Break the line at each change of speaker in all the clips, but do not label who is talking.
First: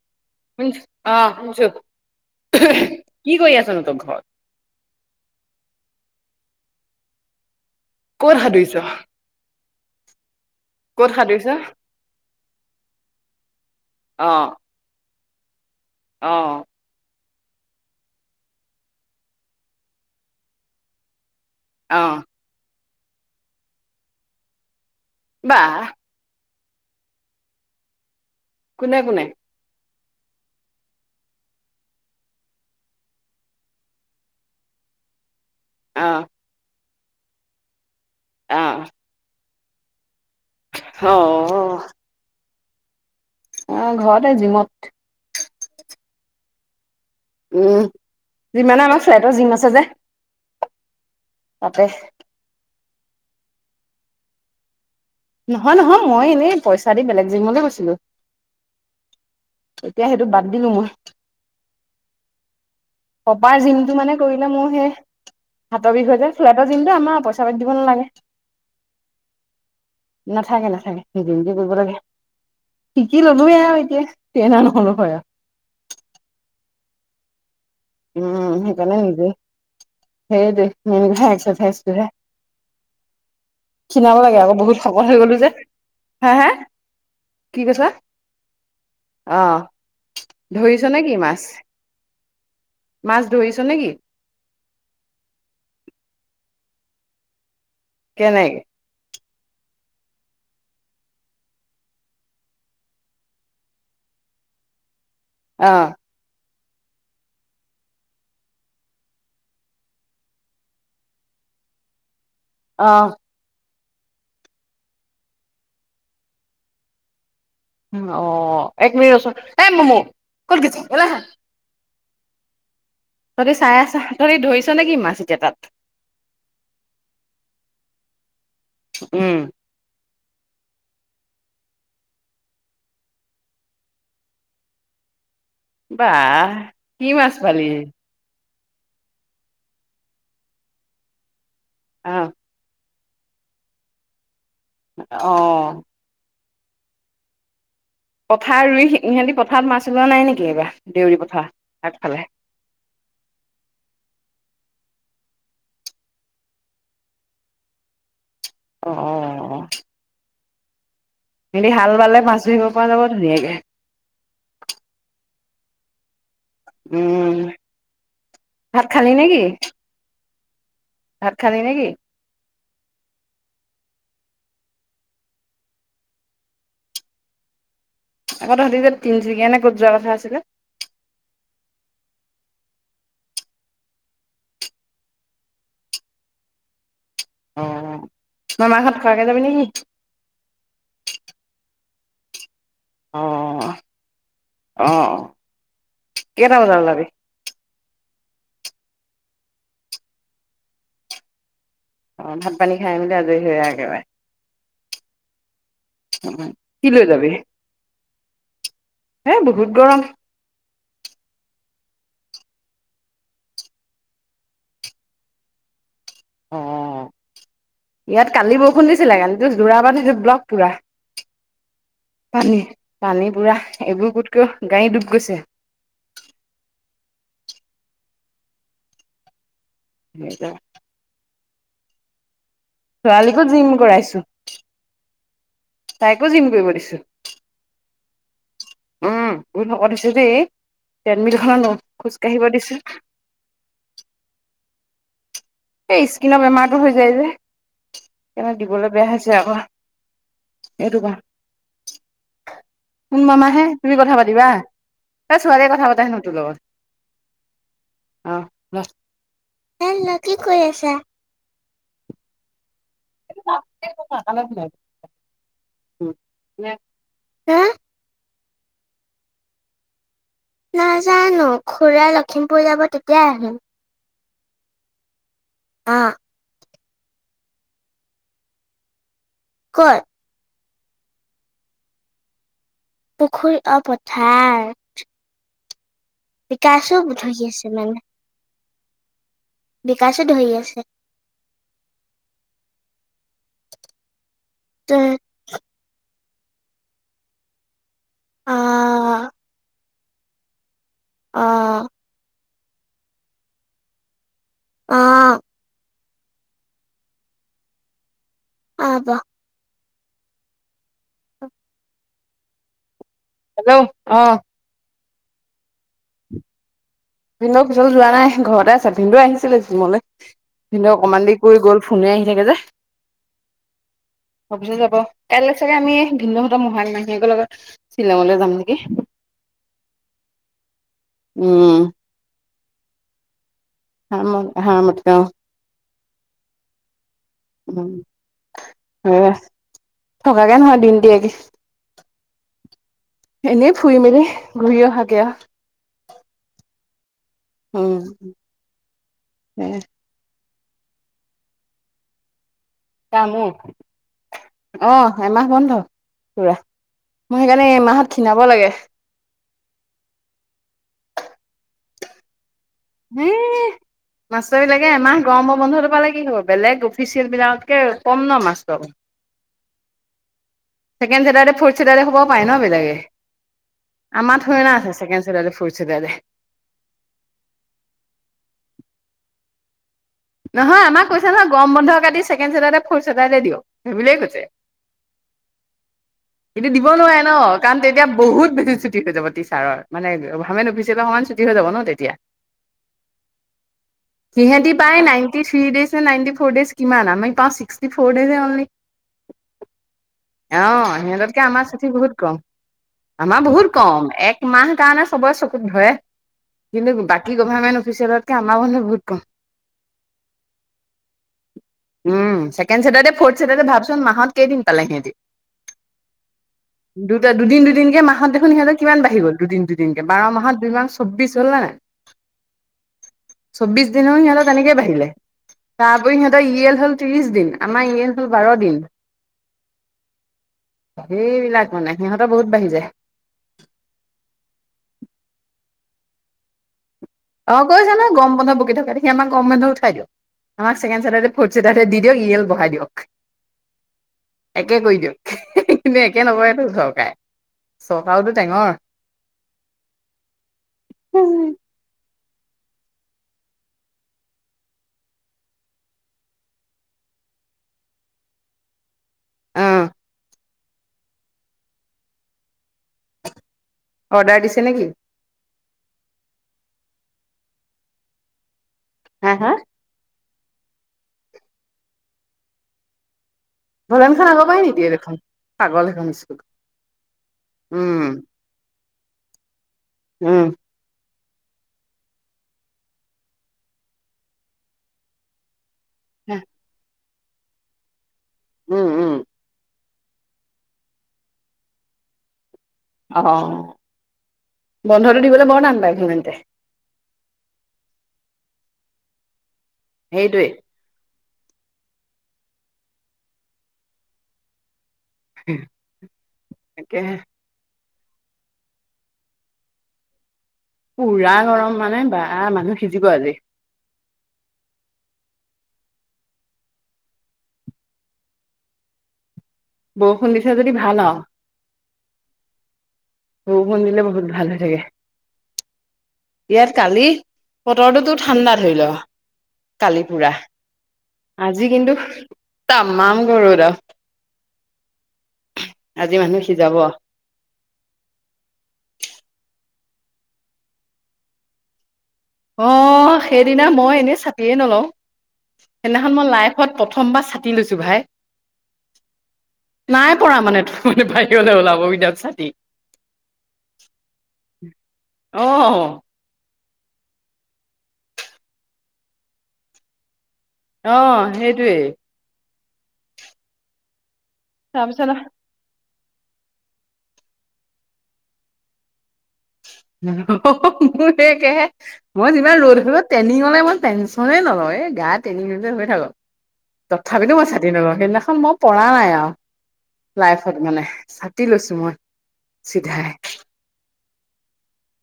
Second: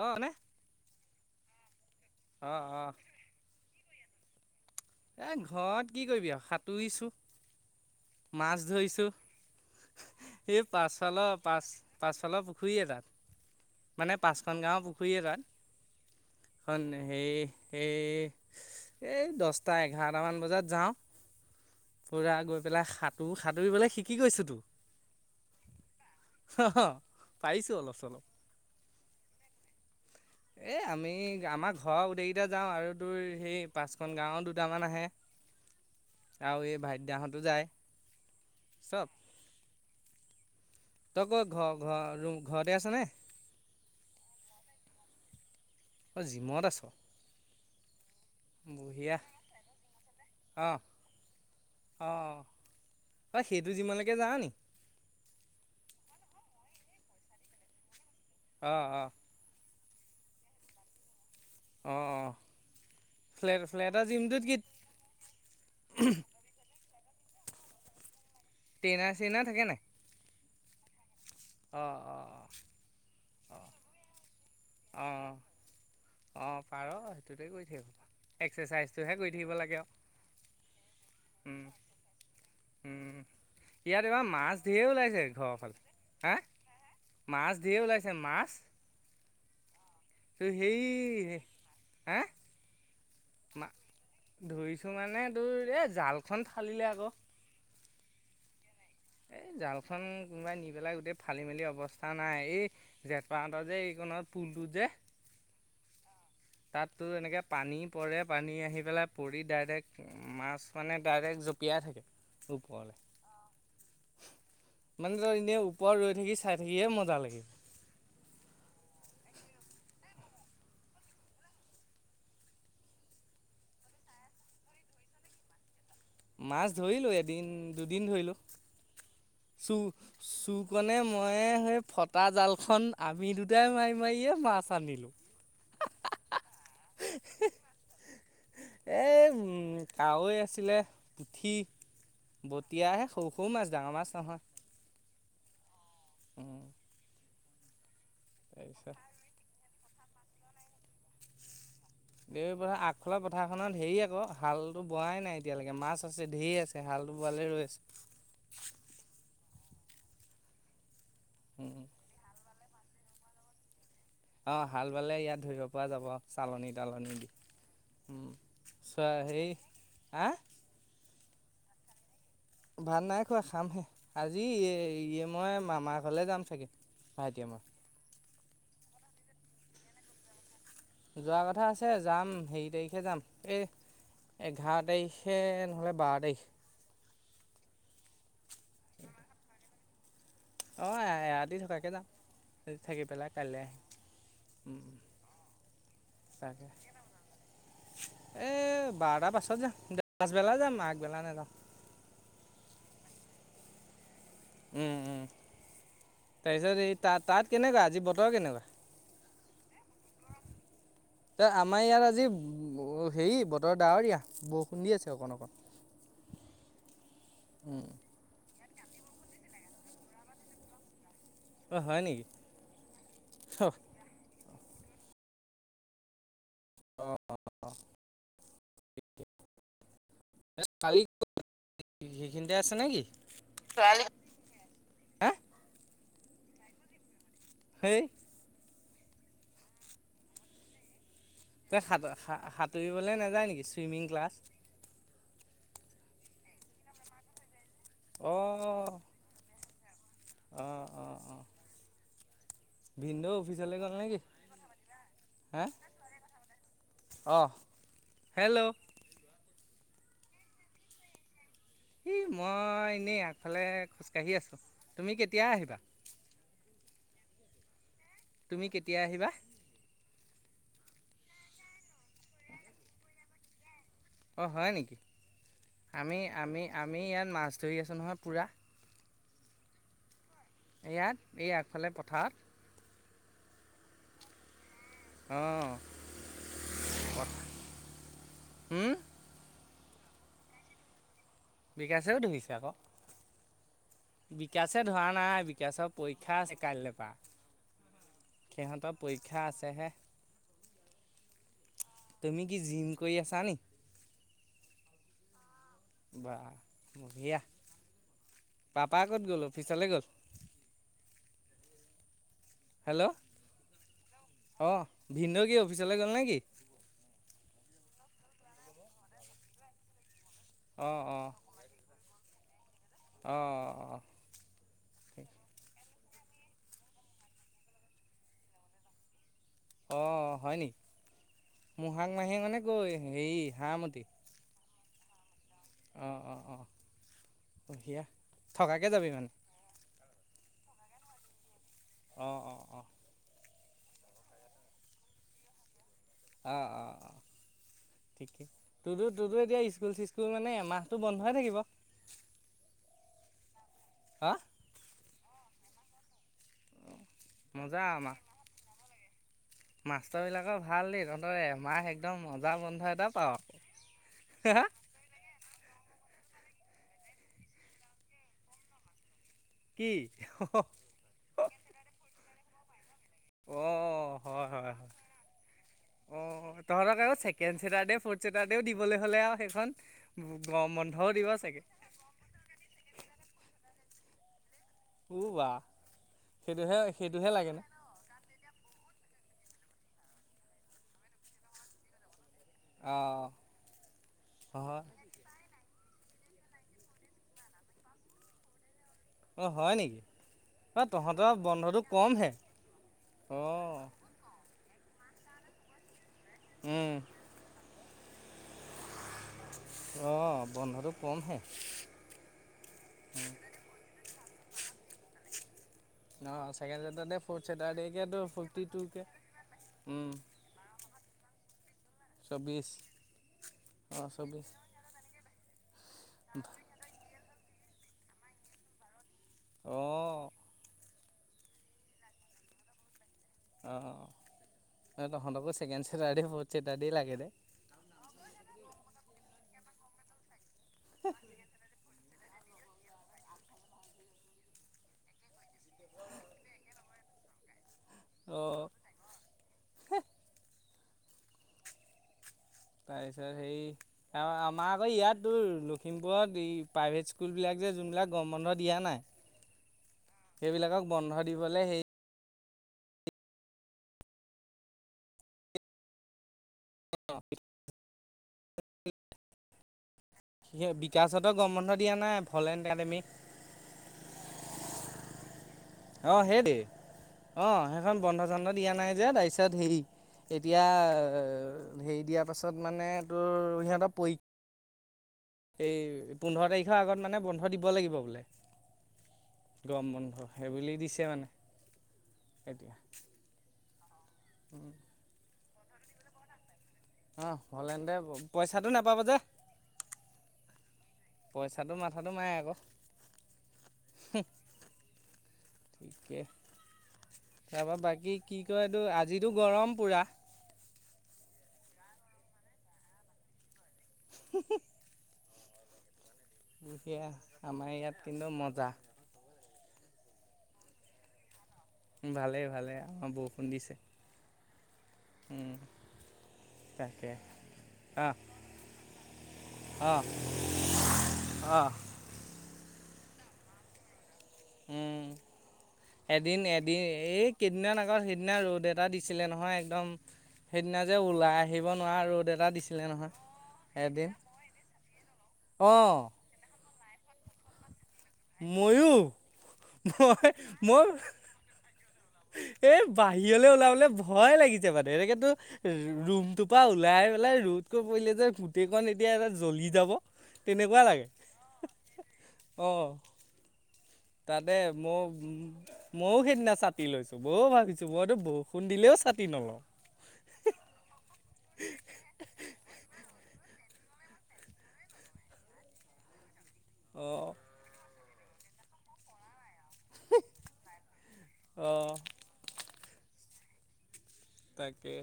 অ এনে।
[unintelligible]
অ, অ।
কি কৰি আছ নো তই ঘৰত?
এ ঘৰত কি কৰিবি আৰু সাঁতুৰিছো,
ক'ত
মাছ
সাঁতুৰিছ
ধৰিছোঁ। এই
ক'ত
পাছফলৰ
সাঁতুৰিছ
পাছ পাছফালৰ পুখুৰীয়ে এটা। মানে পাঁচখন গাঁৱৰ পুখুৰী এটা-
অঁ'
হয়ন, সেই সেই এই দহ- টা এঘাৰটামান বজাত যাওঁ,
অ
পূৰা গৈ পেলাই সাত- তোৰ সাতুৰিবলে শিকি গৈছো তো,
বা।
হ, হ, পাইছো অলপ চলপ,
কোনে কোনে?
এই আমি আমাৰ ঘৰৰ গোটেইকেইটা যাওঁ আৰু তোৰ সেই পাঁচখন গাঁওৰ দু- দুটামান আহে।
অ'।
আৰু এই ভাইতিদা হঁতো যায়,
অ
চব।
অ
তই ক ঘৰ ঘৰৰু- ঘৰতে আছ নে?
অ' ঘৰতে জিমত।
অ', জিমত আছ।
উম, যিমানে আমাৰ ফ্লেটৰ জিম আছে যে,
অঁ'।
তাতে।
অ'। তই সেইটো জিমলৈকে যাওঁ নি?
নহয়' নহয় মই এনেই পইচা দি বেলেগ জিমলে গৈছিলো।
অঁ' অঁ'।
এতিয়া সেইটো বাদ দিলো মই,
অঁ' অঁ'।
কপাৰ
ফ্লেট
জিমটো
ফ্লেটৰ
মানে
জিমটোত
কৰিলে
কি
মোৰ সেই হাতৰ বিষ হয় যে, ফ্লেটৰ জিমটো আমাৰ পইচা পাতি দিব নালাগে।
টেন আৰ চে আৰ থাকে নাই?
নাথাকে নাথাকে নিজে নিজে কৰিব লাগে,
অঁ অঁ
শিকি ললোয়ে আৰু এতিয়া। নহলো হয় আৰু
অঁ' অঁ' পাৰ সেইটোতে কৰি থাকিব।
উম সেইকাৰণে
এক্সাৰচাইজটোহে
নিদিয়ে
কৰি থাকিব লাগে আৰু উম
হেইদে।
উম ইয়াত এইবাৰ
লাগে আকৌ
মাছ
বহুত
ধেৰ
শকত হৈ
ওলাইছে
গ'লো যে
ঘৰৰ ফালে, হা? মাছ ধেৰ ওলাইছে মাছ।
অঁ।
তোৰ সেই হাঁ।
মাছ ধৰিছ নেকি?
ধৰিছোঁ মানে তোৰ এই জালখন ফালিলে আকৌ।
কেনে
এই জালখন কোনোবাই নি পেলাই গোটেই ফালি মেলি অৱস্থা নাই এই জেঠপাহঁতৰ যে এইকণত পুলটোত যে,
অঁ'।
তাত তোৰ এনেকৈ পানী পৰে পানী আহি পেলাই পৰি ডাইৰেক্ট মাছ মানে ডাইৰেক্ট জঁপিয়াই থাকে
অ
ওপৰলৈ মানে তই এনেই ওপৰত ৰৈ থাকি চাই থাকিহে মজা লাগে।
উ অ' এক মিনিট ৰচোন এ মূমূ ক'ত গৈছ এফালে আহা। তহঁতি চাই আছ তহঁতি ধৰিছ নেকি মাছ এতিয়া তাত।
মাছ ধৰিলো এদিন দুদিন ধৰিলো।
উম'।
[unintelligible] চুকণে মইে সেই ফটা জালখন আমি দুটাই মাৰি মাৰিয়ে মাছ আনিলোঁ।
বাহ' কি মাছ পালি?
এই কাৱৈ আছিলে পুঠি।
অঁ।
বটিয়াহে সৰু সৰু মাছ ডাঙৰ মাছ নহয়।
অঁ।
উম।
পথাৰ ৰুই সিহঁতি পথাৰত মাছ ওলোৱা নাই নেকি এইবাৰ দেউৰী পথাৰ আগফালে।
এই পথাৰ আগ খলা পথাৰখনৰ ধেৰ আকৌ হালটো বোৱাই নাই এতিয়ালৈকে মাছ আছে ধেৰ আছে। তেহালটো বোৱালেই ৰৈ আছে।
অঁ অঁ অঁ অঁ। হেতি
উম,
হাল বালে মাছ ধহিব পৰা যাব ধুনীয়াকে।
অঁ, হাল বালে ইয়াত ধৰিব পৰা যাব। চালনী তালনি দি
উম ভাত খালি নেকি?
সেই হাঁ।
ভাত খালি নেকি?
ভাত নাই খোৱা খামহে আজি ইয়ে মই মামাৰ ঘৰলৈ যাম চাগে। ভাইটিয়ে মই।
আগ তহঁতি যে তিনিচুকীয়ানে ক'ত যোৱা কথা আছিলে।
যোৱা কথা আছে যাম হে তাৰিখে যাম এই এঘাৰ তাৰিখে নহ'লে বাৰ তাৰিখ।
অঁ মামা ঘত ফৰাকৈ যাবি নেকি?
অঁ এৰাতি থকা কে যাম। থাকি
অ
পেলাই কাইল আহিম উম
অ
উম
কেইটা
তাতে।
বজাত ওলাবি?
এ বাৰটাৰ পাছত যাম। পাচবেলা যাম, আগবেলা নেযাওঁ।
অঁ, ভাত-পানী খাই মেলি আজৰি হৈ আও একেবাৰে।
উম, উম। তাৰ পিছত
কি
এই
লৈ
তাত্
যাবি?
-তাত কেনেকুৱা, আজি বতৰ কেনেকুৱা?
এ বহুত [inaudible]
ত ' আমাৰ ইয়াত আজি ব '--হেৰি বতৰ ডাৱৰীয়া বৰষুণ দি আছে অকণ অকণ।
অঁ ইয়াত কালি বৰষুণ দিছিলে। কালিটো যোৰা পানীটো ব্লক পুৰা।
অ হয় নেকি?
পানী, পানী পুৰা
অ
এবুকুতকু গাড়ী ডুব গৈছে।
অঁ, অঁ।
এজাক
তৰালি ক'ত সেইখিনিতে আছে নেকি?
ছোৱালীকো [unintelligible]
হা
তাইকো জিম কৰিব দিছোঁ।
সেই
উম, বহুত শকত হৈছে যে ই ট্ৰেডমিলখনত খোজকাঢ়িব দিছোঁ।
লে নাযায় নেকি ছুইমিং ক্লাছ?
এই স্কিনৰ বেমাৰটো হৈ যায় যে।
অ
সেইকৰণে দিবলে বেয়া হৈছে আক'
অ অ
সেইটোপা।
অ
কোন
ভিনদেউ
মামাহে
অফিচলৈ গ'ল
তুমি কথা
নেকি?
পাতিবা। এ ছোৱালীয়ে কথা পাতে হেনো তোৰ লগত।
অঁ, হেল্ল!
হেল্লো! কি কৰি আছা?
ই মই এনেই আগফালে খোজকাঢ়ি আছিলোঁ। তুমি কেতিয়া আহিবা?
হেঁ
তুমি কেতিয়া আহিবা?
নাজানোঁ। খুড়া লখিমপুৰ যাব তেতিয়া আহিম।
অঁ হয় নেকি?
অ
আমি-আমি -আমি ইয়াত মাছ ধৰি আছোঁ নহয় পুৰা।
ক'ত।
এয়াত এই আগফালে পথাৰত।
পুখুৰী- অঁ পথাৰ
অঁ
বিকাশো ধৰি আছে মানে?
হোঁম্?
বিকাশো ধৰি আছে?
বিকাশেও ধৰিছে আক'। বিকাশে
অ
ধৰা নাই বিকাশক পৰীক্ষা আছে কাইলে পৰা। সিহঁতত পৰীক্ষা আছেহে।
অঁ
তুমি কি জিম কৰি আছা নি?
অঁ।
বাঃ বঢ়িয়া।
অ
পাপা
ব
ক'ত গ'ল? অফিচলে গ'ল। হেল্ল!
হেল্ল! অঁ।
অঁ, ভিনদেউ কি অফিচলে গ'ল নেকি?
ভিন্দৌ অফিচলে যোৱা নাই ঘৰতে আছে ভিন্দৌ আহিছিলেি জিমলে ভিন্দৌ
অঁ
অকমান দেৰি কৰি গ'ল। ফোনে আহি থাকে যে।
অ অ অ।
ভৱিষ্যত যাব কাইলে চাগে আমি ভিন্দৌহত মহাক মাহীয়েকৰ লগত শ্বিলঙলৈ যাম নেকি
অ হয় নেকি
উম
মহাক মাহীয়েক মানে ক এই হেৰি হাঁমতি।
হাম হাৰ্মতি অ।
অ অ অ
উম
কুহিয়া থকাকে যাবি মানে?
থকাকে নহয় দিনটিয়াগে।
অ অ অ
এনেই ফুৰি মেলি ঘূৰি অহাকে আ
অ অ অ
উম
ঠিকেই তোতো তোতো এতিয়া স্কুল স্কুল স্কুল মানে এমাহটো বন্ধই থাকিব?
কা মোৰ
হা?
অ এমাহ বন্ধ পুৰা মই সেইকাৰণে
মজা
এইমাহত ক্ষিণাব লাগে।
মাষ্টৰ বিলাকৰ ভাল দেই তহঁতৰ এমাহ একদম মজা বন্ধ এ
ই মাষ্টৰ বিলাক- তে এমাহ গৰমৰ বন্ধটো পালে কি হ'ব বেলেগ অফিচিয়েল বিলাকতকে কম ন মাষ্টৰ।
কি অ।
ছেকেণ্ড চেটাৰদে ফ'ৰ্ট চেটাৰদে হ'ব পাৰে ন বেলেগে আমাৰ
হয়
থৰি
হয়
না
হয়
আছে ছেকেণ্ড চেটাৰদে ফ'ৰ্ট চেটাৰদে।
অ' তহঁতক আৰু ছেকেণ্ড চেটাৰডে ফ'ৰ্ড চেটাৰদেও দিবলৈ হ'লে আও সেইখন গৰম
নহয় আমাক
বন্ধও দিব
কৈছে নহয়
চাগে
গৰম বন্ধ কাটি ছেকেণ্ড চেটাৰডে ফৰ্থ চেটাৰডে দিয়ক সেইবুলিয়েই কৈছে।
ও বা
কিন্তু
সেইটোহে
দিব নোৱাৰে
সেইটোহে
ন
লাগেনে
কাৰণ তেতিয়া বহুত বেছি ছুটি হৈ যাব টিচাৰৰ মানে গভমেণ্ট অফিচ পৰা অকমান ছুটি হৈ যাব ন তেতিয়া।
অ
সিহঁতি
হয়।
পাই নাইনটি ত্ৰি দেছ নে নাইনটি ফৰ দেছ কিমান আমি পাওঁ ছিক্সতি দেছহে অনলি?
অ' হয় নেকি অ'
আহ
তহঁতৰ
সিহঁততকে আমাৰ
বন্ধটো
ছুটি বহুত
কমহে
কম। আমাৰ বহুত
অ'
কম এক এমাহ কাৰণে চবৰে চকুত ধৰে
উম
কিন্তু বাকী গভাৰ্মেণ্ট অফিচিয়েলতকে আমাৰ বন্ধ বহুত কম।
অ বন্ধটো কমহে।
উম ছেকেণ্ড ছেটাৰডে ফ'ৰ্থ চেটাৰডে ভাবচোন মাহত কেইদিন পালে সিহঁতি।
ছেকেণ্ড ছেটাৰডে
দুটা
ফ'ৰ্থ
দুদিন দুদিনকে
ছেটাৰডেকেতো
মাহত দেখোন
ফিফটি
সিহঁতৰ
টুকে
কিমান বাঢ়ি গ'ল দুদিন দুদিনকে বাৰ মাহত দুই মাহ চৌব্বিশ হ'ল নে নাই
চৌব্বিশ
চৌব্বিশ দিন হৈ সিহঁতৰ তেনে কে বাঢ়িলে তাৰপৰি সিহঁতৰ ই এল হ'ল ত্ৰিশ দিন আমাৰ ই এল হ'ল বাৰ দিন
অ
সেইবিলাক মানে সিহঁতৰ বহুত বাঢ়ি যায়
অ তহঁতকো ছেকেণ্ড চেটাৰডে ফৰ্থ চেটাৰডেই লাগে নে
অ কৈছে নহয় গৰম বন্ধত বকি থকা দেখি আমাক গৰম বন্ধ উঠাই দিয়ক আমাক ছেকেণ্ড চেটাৰডে ফৰ্থ চেটাৰডে দি দিয়ক ইয়েল বঢ়াই দিয়ক একে কৰি দিয়ক কিন্তু একে নকৰেতো চৰকাৰে চৰকাৰোটো
অঁ
টেঙৰ
তাৰ পিছত সেই আমাৰ আকৌ ইয়াত তোৰ লখিমপুৰত এই প্ৰাইভেট স্কুলবিলাক যে যোনবিলাক গৰম বন্ধ দিয়া নাই।
অঁ
সেইবিলাকক বন্ধ দিবলৈ সেই
অৰ্ডাৰ দিছে নেকি?
অঁ
হাঁ হাঁ
সি বিকাশহতৰ গৰম বন্ধ দিয়া নাই ফলেণ্ড একাডেমীক-
ধৰান খান আগৰ পাই নিদিয়ে দেখোন পাগল এখন
অ
স্কুল
সেই দেই অ সেইখন
উম
বন্ধ চন্ধ দিয়া নাই যে তাৰপিছত হেৰি।
উম
এতিয়া হেৰি দিয়াৰ পাছত মানে তোৰ সিহঁতৰ পৰী- এই পোন্ধৰ তাৰিখৰ আগত মানে বন্ধ দিব লাগিব বোলে।
উম উম-
গৰম বন্ধ সেইবুলি দিছে মানে এতিয়া।
অ
উম
বন্ধটো দিবলৈ বৰ টান পায় সিহঁতে
অ হ'ল এনেতে পইচাটো নাপাব যে।
সেইটোৱে
পইচাটো মাথাটো মাৰে আক টিকে
তাকেহে
তাৰপৰা বাকী কি কয় এইটো আজিটো গৰম পুৰা।
পুৰা গৰম মানে বা মানুহ সিজিব আজি।
হি হি লোকে আমাৰ ইয়াত কিন্তু মজা
বৰষুণ দিছে যদি ভাল আৰু
উ ভালেই ভালে অ বৰষুণ দিছে
বৰষুণ দিলে বহুত ভাল হৈ থাকে।
উম,
ইয়াত কালি
তাকে অঁ
বতৰটোতো ঠাণ্ডা ধৰি লোৱা।
অঁ
কালি পুৰা
অঁ
আজি কিন্তু তামান গৰুত
উম
আজি
এদিন
মানুহ সিজাব
এদিন এক কেইদিন আগত সেইদিনা ৰ'দ এটা দিছিলে নহয় একদম সেইদিনা যে ওলাই আহিব নোৱাৰা ৰ'দ এটা
অ
দিছিলে নহয়
সেইদিনা মই
এদিন
এনেই চাতিয়ে নলওঁ
অঁ
সেইদিনাখন মই লাইট লাইফত প্ৰথমবাৰ চাতি লৈছো ভাই।
ময়ো মই মই
সিহঁতে ওলাব বিদ্যা
এ বাহিৰলৈ ওলাবলে ভয় লাগিছে বানে এনেকেতো
অ
ৰুমটো পৰা ওলাই পেলাই ৰ'দকৈ পৰিলে যে গোটেইকখন এতিয়া এটা জ্বলি যাব। তেনেকুৱা
অ
লাগে
সেইটোৱে
অঁ তাতে মই
তাৰপিছত
ময়ো সেইদিনা চাতি লৈছোঁ বয়ো ভাবিছোঁ মইতো বৰষুণ দিলেও চাতি নলওঁ।
হ হ মোৰ সেহে একেই সে মই যিমান ৰ'দ হলেও ট্ৰেনিঙলে মন টেনিছ হ'লেও নলও এই গা তিনি মিনিটতে হৈ থাকক
অঁ
তথাপিতো মই ছাতি সেইদিনাখন মই পৰা নাই আৰু লাইফত মানে ছতি লৈছোঁ মই।
অঁ
চিধাই
তাকে।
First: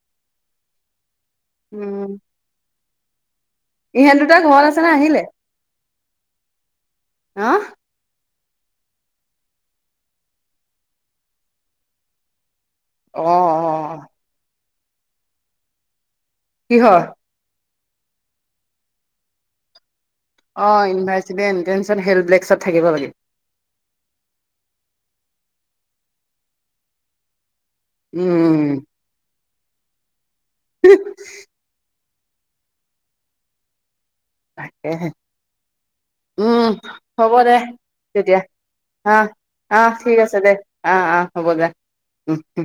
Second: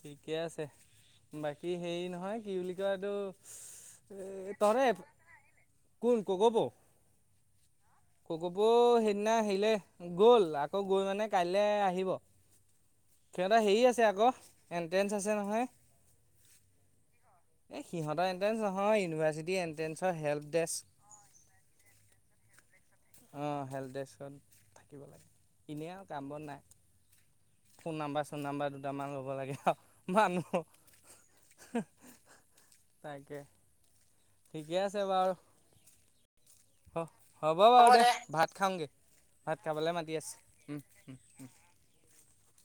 ঠিকে আছে বাকী হেৰি
উম
নহয় কি বুলি কয় এইটো
ইহঁত দুটা
এ
ঘৰত আছে
তহঁতে
নে আহিলে
কোন কৌগপ
আহ।
কৌগপ সেইদিনা আহিলে গল আকৌ গৈ মানে কাইলৈ আহিব।
অ অ
সিহঁতে হেৰি আছে আক এন্ট্ৰেঞ্চ আছে নহয়।
কিহৰ?
এ সিহঁতৰ এণ্ট্ৰেঞ্চ নহয় ইউনিভাৰ্ছিটি এণ্ট্ৰেন্ঞ্চৰ হেল্প
অ
ডেস্ক
ইনভাৰ্চিটি এণ্ট্ৰেঞ্চত হেপ্ললেকছত থাকিব লাগে।
অ হেল্থ ডেস্কত থাকিব লাগে। এনেই আও কাম বন নাই। ফোন নাম্বাৰ চোন নাম্বাৰ
উম
দুটামান ল'ব লাগে আও মানুহ। তাকে ঠিকে আছে
তাকেহে
বাৰ।
উম, হ'ব দে
বাৰু দে
এতিয়া
ভাত খাওঁগৈ
আহ।
ভাত
আহ
খাবলৈ মাতি
ঠিক আছে দে আহ আহ হ'ব দো উ, উ।